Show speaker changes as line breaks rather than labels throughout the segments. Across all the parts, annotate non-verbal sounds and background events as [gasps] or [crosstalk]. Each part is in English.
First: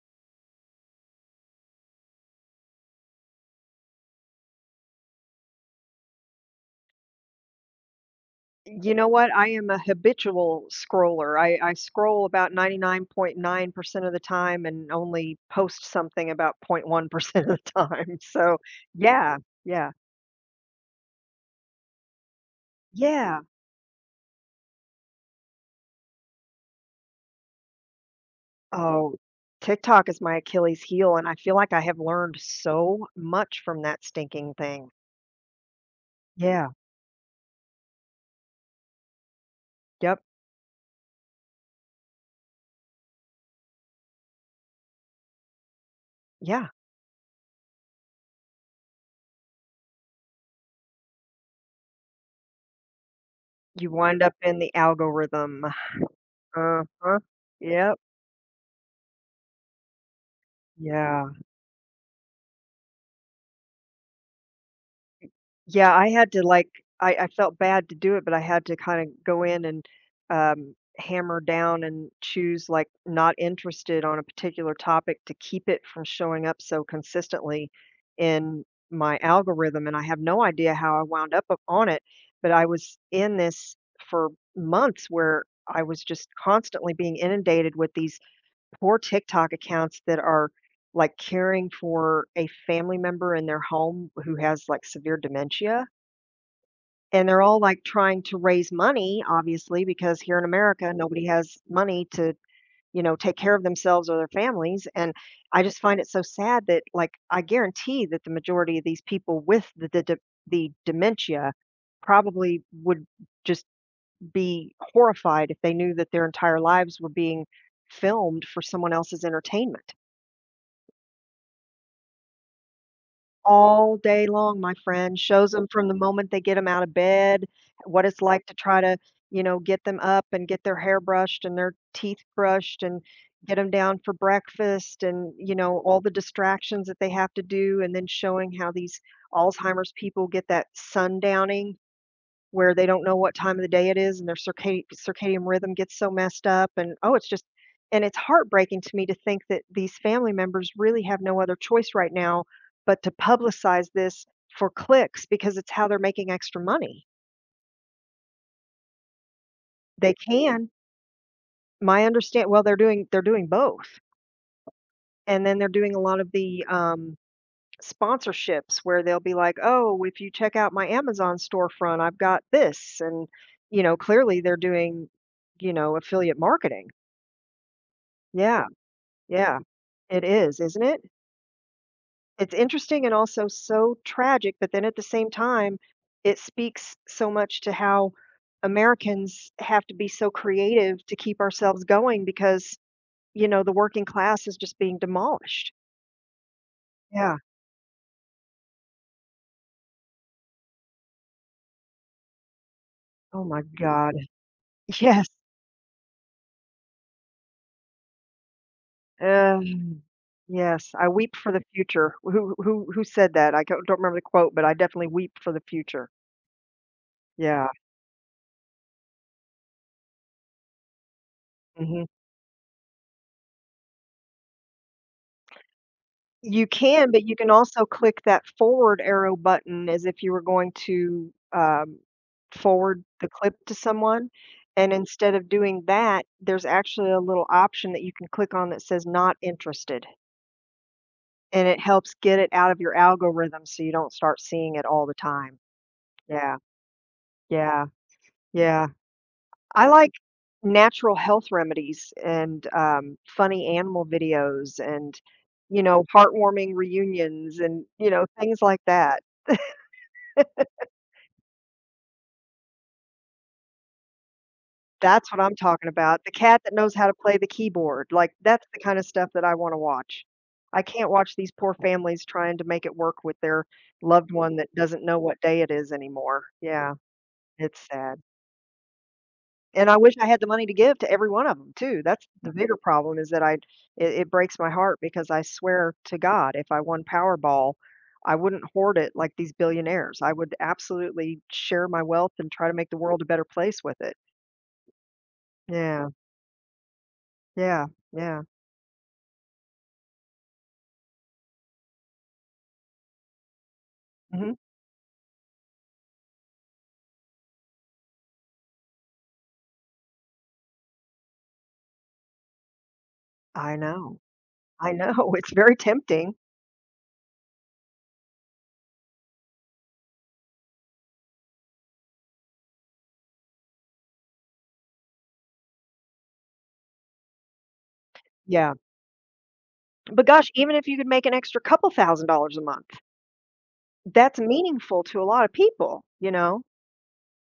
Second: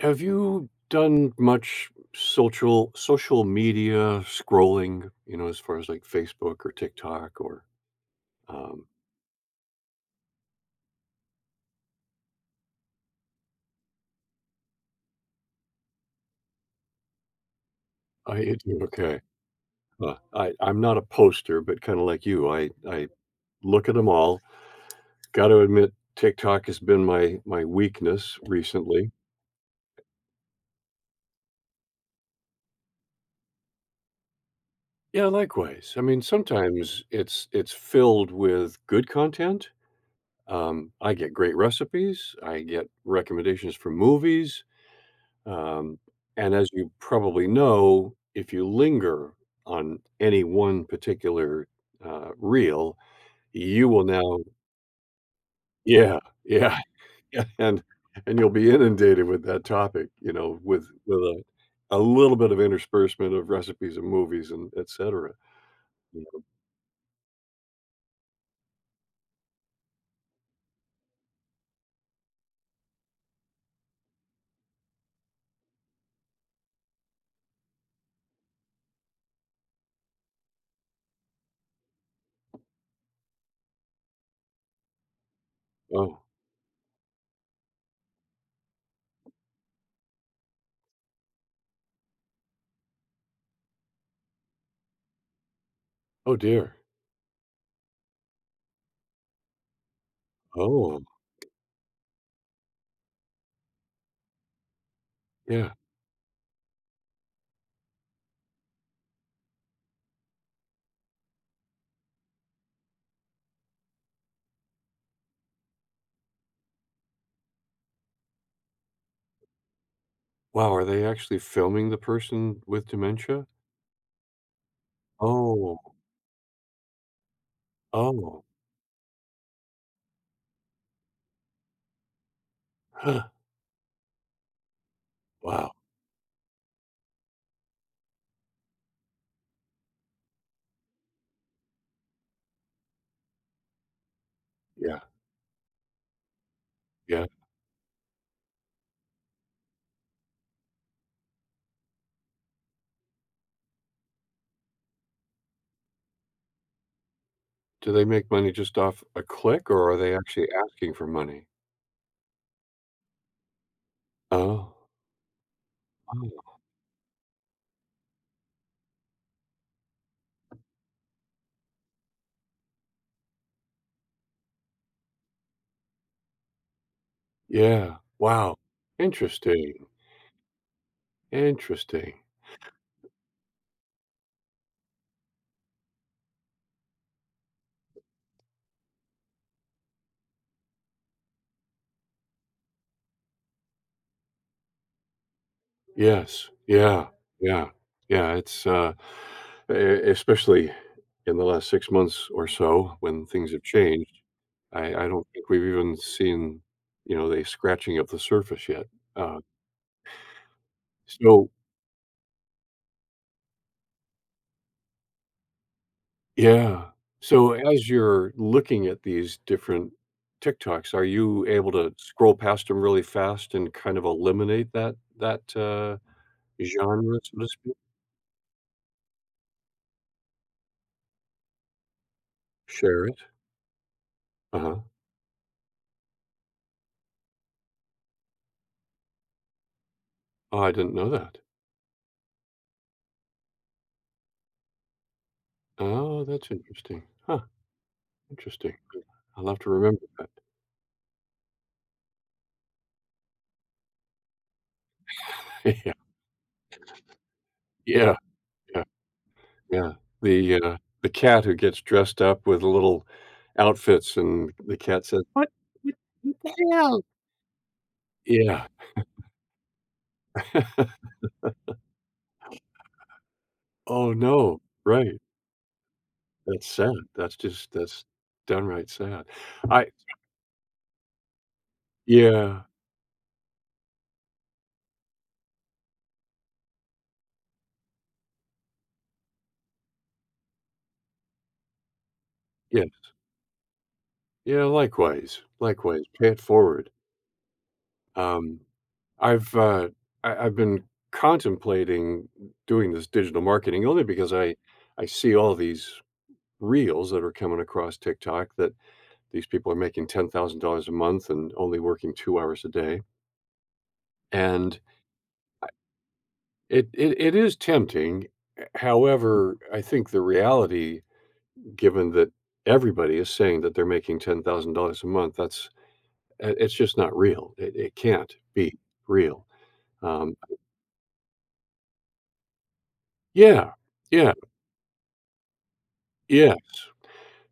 Have you done much social media scrolling, you know, as far as like Facebook or TikTok or um.
You know what? I am a habitual scroller. I scroll about 99.9% of the time and only post something about 0.1% [laughs] of the time. [laughs] So,
Okay.
yeah, yeah,
I'm not a poster, but kind of like you, I
yeah.
look at them all. Got to admit TikTok has been my weakness recently.
Oh, TikTok is my Achilles heel, and I feel like I have learned so much from that stinking thing.
Yeah, likewise. I mean,
Yeah,
sometimes it's filled with good content.
yep,
I get great recipes. I get recommendations for movies. Um, and as
yeah.
you probably know, if you linger on any one particular reel, you
You
will
wind up
now
in the algorithm.
yeah, yeah,
Uh huh.
[laughs] and
Yep,
and you'll be inundated with that topic, you know, with
yeah.
a little bit of interspersement of recipes and movies and etc.
Yeah, I
You
had to,
know.
like, I felt bad to do it, but I had to kinda go in and, hammer down and choose, like, not interested on a particular topic to keep it from showing up so consistently in my algorithm, and I have no idea how I wound up on it, but I was in this for months where I was
Oh,
just constantly being inundated with these poor TikTok accounts that are, like, caring for a family member in their home who has, like, severe dementia,
oh dear.
and they're all like trying to raise money, obviously, because here in America,
Oh,
nobody has money to, take care of themselves or their families. And I
yeah.
just find it so sad that, like, I guarantee that the majority of these people with the the dementia probably would just be horrified if they knew that their entire lives were being filmed for someone else's entertainment.
Wow, are they actually filming the person with dementia?
All day long, my friend, shows them
Oh,
from the moment they get them out of bed, what it's
oh,
like to try to, get them up and get their hair brushed and their teeth brushed and
[gasps] huh,
get them down for breakfast and,
wow.
all the distractions that they have to do, and then showing how these Alzheimer's people get that sundowning where they don't know what time of the day it is and their circadian
Yeah,
circadian rhythm gets so messed up. and oh
yeah.
it's just and it's heartbreaking to me to think that these family members really have no other choice right now but to publicize this for clicks because it's how they're making extra money.
Do they make money just off a click, or are
They
they actually
can
asking for money?
my understand well They're doing both.
Oh,
And then they're doing a lot of
oh,
the sponsorships where they'll be like, "Oh, if you check out my Amazon storefront, I've got this." And clearly they're doing, affiliate marketing.
yeah. Wow.
Yeah, yeah.
Interesting,
It is, isn't it?
interesting.
It's interesting and also so tragic, but then at the same time, it speaks so much to how Americans have to be so creative to keep ourselves going because, the working class is just being demolished.
Yes. Yeah,
Yeah.
yeah, yeah, it's, e especially in the last 6 months or so when
Oh
things
my
have
God.
changed, I
[laughs]
I don't
Yes.
think we've even seen, you know, they scratching of the surface yet. Uh,
Um, yes. I weep
so
for the future. Who said that? I don't remember the quote, but I definitely weep for the future.
yeah. So
Yeah.
as you're looking at these different TikToks, are you able to
Hmm.
scroll past them really fast and kind of eliminate that
You can,
genre,
but you
so to
can
speak?
also click that forward arrow button as if you were going to, forward
Share it?
the clip to someone,
Uh-huh.
and instead of doing that, there's actually a little option that you can click on that says "Not interested,"
Oh, I didn't know that.
and it helps get it out of your algorithm so you don't start seeing it all the time.
Oh, that's
Yeah,
interesting. Huh,
yeah,
interesting.
yeah.
I'll have to
I
remember
like
that.
natural health remedies and, funny animal videos and,
[laughs] Yeah.
heartwarming reunions and,
Yeah,
things like
yeah,
that.
yeah. The the cat who gets dressed up with little outfits and the cat says,
That's what
"What
I'm talking
what
about, the
what
cat
the
that knows
hell?"
how to play the keyboard, like, that's
Yeah.
the kind of stuff that I wanna watch. I can't
[laughs]
watch these poor families trying to make it work with their
Oh,
loved one
no.
that doesn't know
Right.
what day it is anymore.
That's sad.
Yeah,
That's just
it's
that's
sad,
downright sad. I
and I wish I had the money to give to every one of them too. That's the
Yeah,
bigger problem, is that I it it breaks my heart because I swear to God, if I won Powerball, I wouldn't hoard it like these billionaires. I would absolutely share my wealth and try to
yeah,
make the world a better place with it.
yeah, likewise, likewise,
Yeah,
pay it forward.
yeah, yeah,
Um, I've, uh, I've been contemplating doing this digital marketing only because
mhm.
I see all these reels that are coming across TikTok that these people are making $10,000 a month and only working 2 hours a day,
I know.
and
I know, [laughs] it's
uh,
very tempting.
it is tempting. However, I think the reality, given that everybody is saying that they're making $10,000 a month, that's it's just not real. It can't
Yeah.
be real.
But
Um,
gosh, even if you could make an extra couple $1,000 a month,
yeah, yeah,
that's meaningful to a lot of people, you
yes.
know?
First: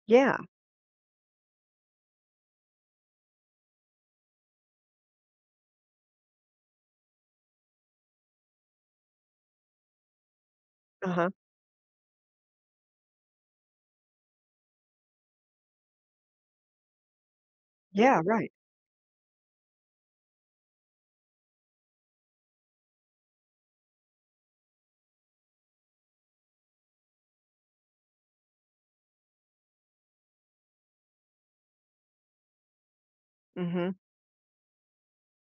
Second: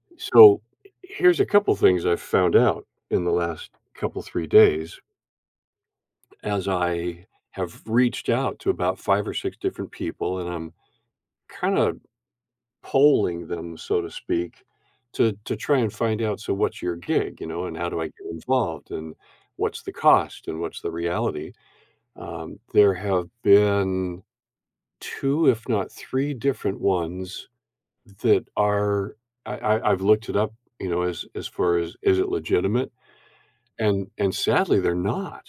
Yeah.
So here's a couple things I've found out in the last couple three days as I have reached out to about five or six different people, and I'm
Uh-huh.
kind of polling them, so to speak, to try and find out. So what's your gig, you know, and how do I
Yeah,
get
right.
involved, and what's the cost, and what's the reality? There have been 2, if not 3 different ones that are I've looked it up, you know, as far as is it legitimate,
Mhm.
and sadly, they're not.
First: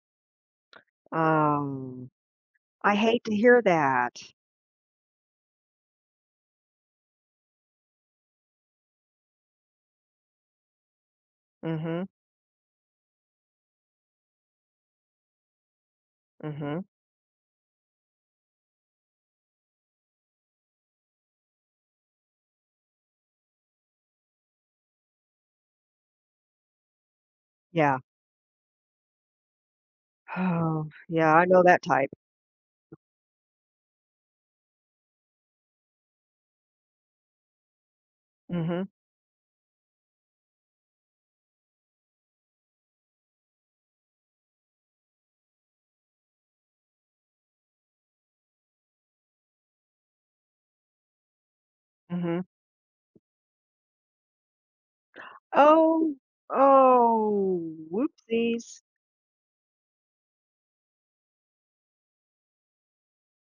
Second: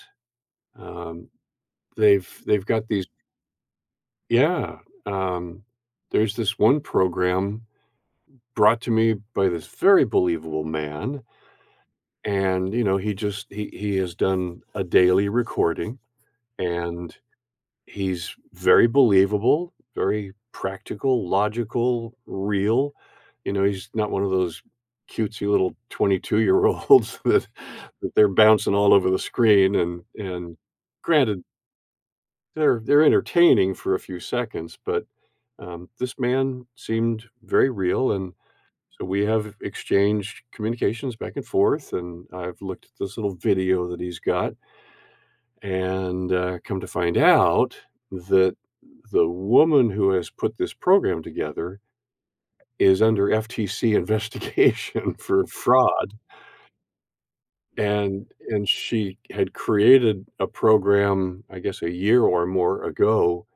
Um,
Um.
they've got
I
these.
hate to hear that.
Yeah, um, there's this one program brought to me by this very believable man,
Mhm,
and, you know, he has done a daily recording,
mhm.
and he's very believable, very practical, logical, real. You know, he's not one of those cutesy little 22-year-olds [laughs] that
Yeah.
they're bouncing all over the screen and
Oh, yeah,
granted,
I know that type.
they're entertaining for a few seconds, but, this man seemed very real, and
Mhm,
so we have exchanged communications back and forth, and I've looked at this little video that he's got, and come to find out that the woman who has put this program together
mhm.
is under FTC investigation [laughs] for
Oh,
fraud.
oh,
And
whoopsies.
she had created a program, I guess, a year or more ago,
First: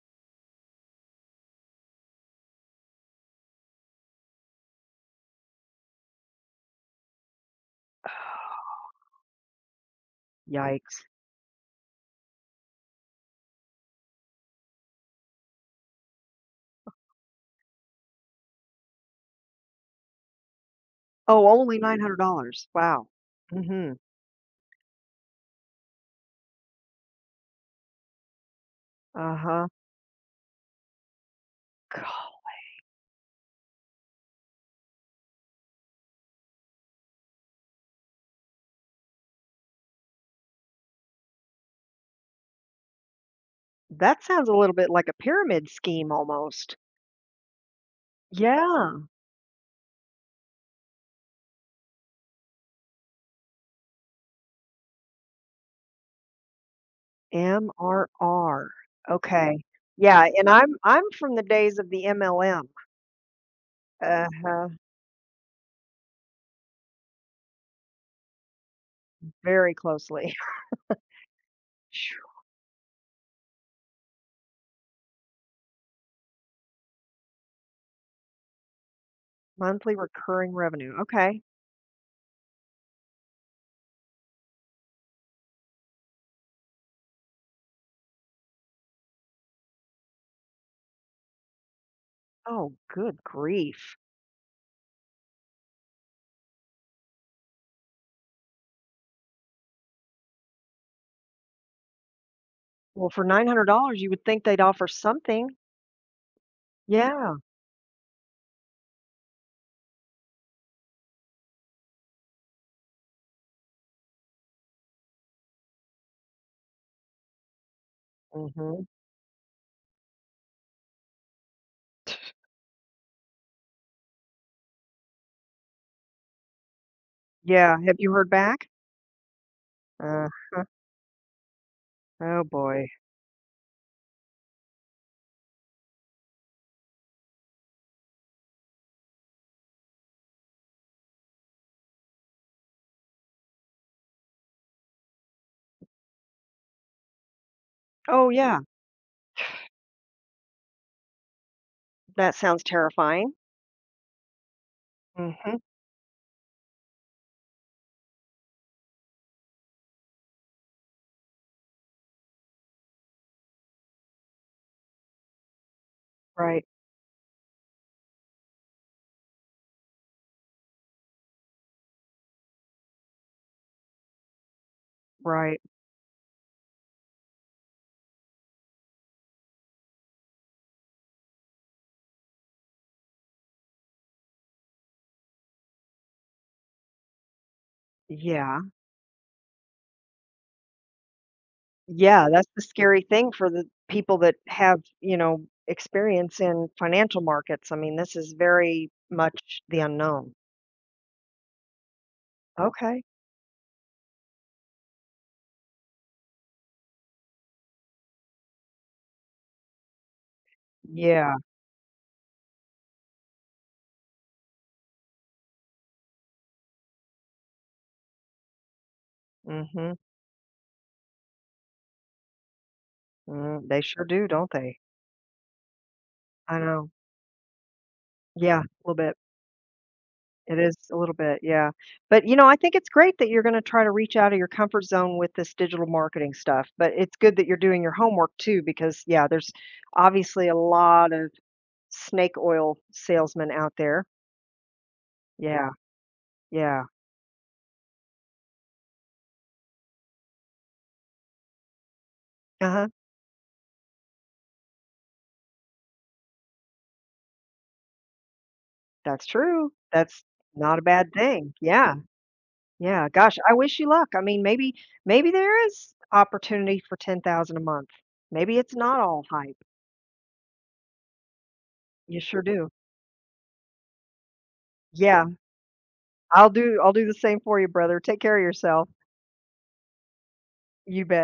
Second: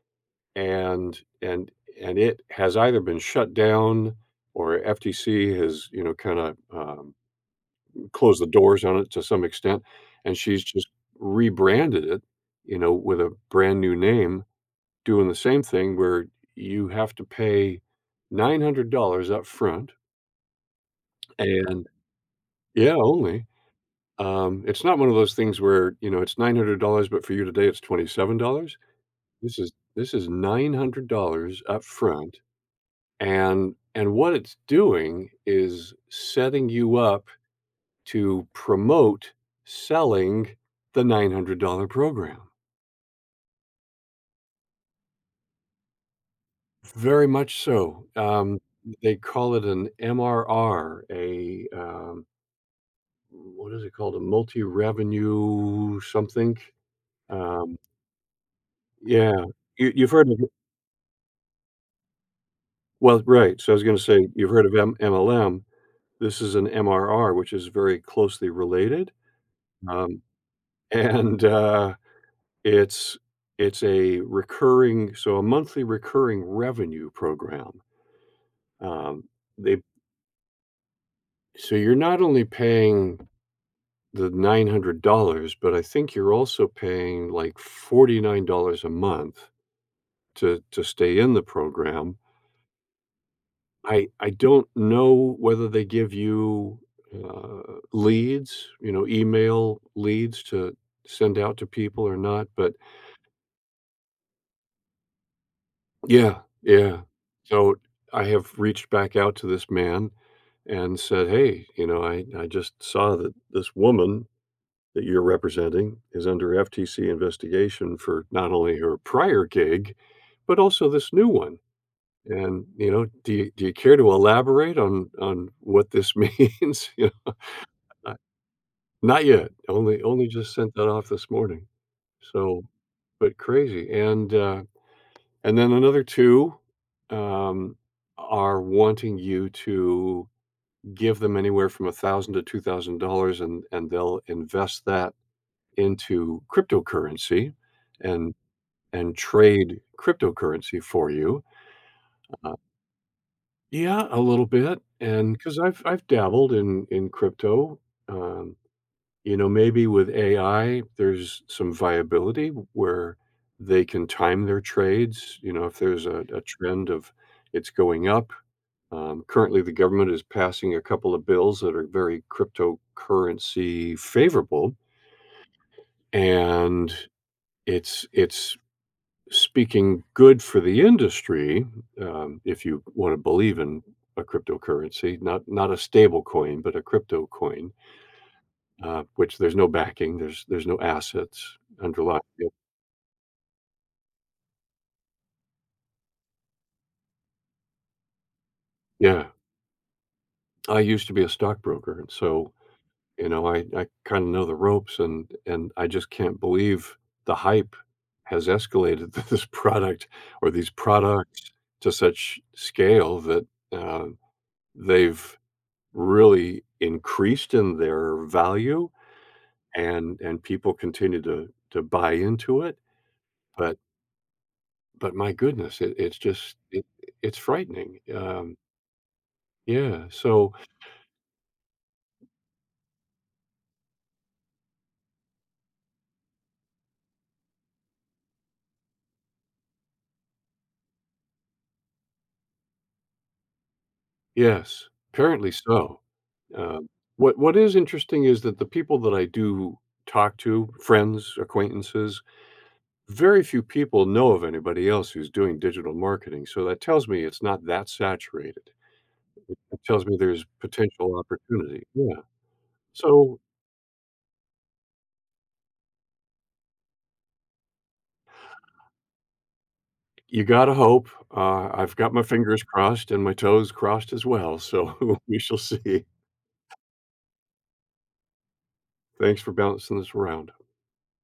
and and and it has either been shut down or FTC has, you know, kind of closed the doors on it to some extent, and she's just
Yikes.
rebranded it, you know, with a brand new name, doing the same thing where you have to pay $900 front,
Oh, only
and
$900.
yeah,
Wow.
only.
Mhm.
It's not one of those things where, you know, it's $900, but for you today it's $27. This
Uh-huh.
is this is $900
Go.
front, and what it's doing is setting you up to promote selling the $900 program.
That sounds a little bit like a pyramid scheme almost.
Very much so.
Yeah,
They call it an MRR, a what is it called? A multi-revenue something? Um,
MRR.
yeah,
Okay.
you've
Yeah,
heard of,
and I'm from the days of the MLM.
well, right. So I was going to say you've heard
Uh-huh,
of MLM. This is an MRR, which is very closely related,
very
um,
closely.
and
[laughs] Phew.
it's it's a recurring, so a monthly recurring revenue program. Um, they
Monthly recurring revenue. Okay.
So you're not only paying the $900, but I think you're also paying like $49 a month to stay in the program.
Oh, good grief.
I don't know whether they give you leads, you know, email leads to send out to people or not, but
Well, for $900, you would think they'd offer something.
yeah, yeah.
Yeah.
So I have reached back out to this man and said, "Hey, you know, I just saw that this woman that you're representing is under FTC investigation for not only
Hmm.
her prior gig, but also this new one." And, you know, do you care to elaborate on what this [laughs] means? You know,
Yeah. Have you
I
heard back?
not yet, only just
Uh-huh.
sent that off this morning,
Oh
so,
boy.
but crazy, and then another 2, um, are wanting you to give them anywhere from 1,000 to $2,000 and they'll invest that into cryptocurrency
Oh
and
yeah.
and trade cryptocurrency for you.
That sounds terrifying.
Yeah, a little bit, and
Hmm.
because I 'cause I've dabbled in crypto, um, you know, maybe with AI, there's some viability where they can time their trades, you know, if there's a
Right.
trend of it's going up. Currently, the government is passing a couple of bills that are very cryptocurrency favorable,
Right.
and it's speaking good for the industry, if you want to believe in a cryptocurrency, not a stable coin, but a crypto coin,
Yeah.
which there's no backing, there's no assets underlying
Yeah, that's
it.
the scary thing for the people that have, experience in financial markets. I mean, this is very
Yeah,
much the unknown.
I used to be a stockbroker, and so
Okay.
you know I kind of know the ropes, and I just can't believe the hype has escalated [laughs] to this product or these
Yeah.
products to such scale that uh, they've really increased in their value
Mm, mhm.
and people continue to buy into it.
Mm,
But
they sure do, don't they?
but my goodness, it's just
I know.
it's frightening.
Yeah, a little bit.
Yeah. So
It is a little bit, yeah. But, you know, I think it's great that you're gonna try to reach out of your comfort zone with this digital marketing stuff, but it's good that you're doing your homework too because, yeah, there's obviously a lot of snake oil salesmen out there.
yes, apparently
Yeah,
so.
yeah.
Um, what is interesting is that the people that I do talk to, friends, acquaintances,
Uh-huh.
very few people know of anybody else who's doing digital marketing. So that tells me it's not that saturated.
That's true.
It tells me
That's
there's
not a bad
potential
thing.
opportunity.
Yeah,
Yeah.
yeah. Gosh,
So
I wish you luck. I mean, maybe maybe there is opportunity for 10,000 a month. Maybe it's not all hype.
you gotta hope. I've got
You
my
sure
fingers
do.
crossed and my toes crossed as well, so [laughs]
Yeah,
we shall see.
I'll do the same for you, brother. Take care of yourself.
Thanks for balancing this around.
You bet.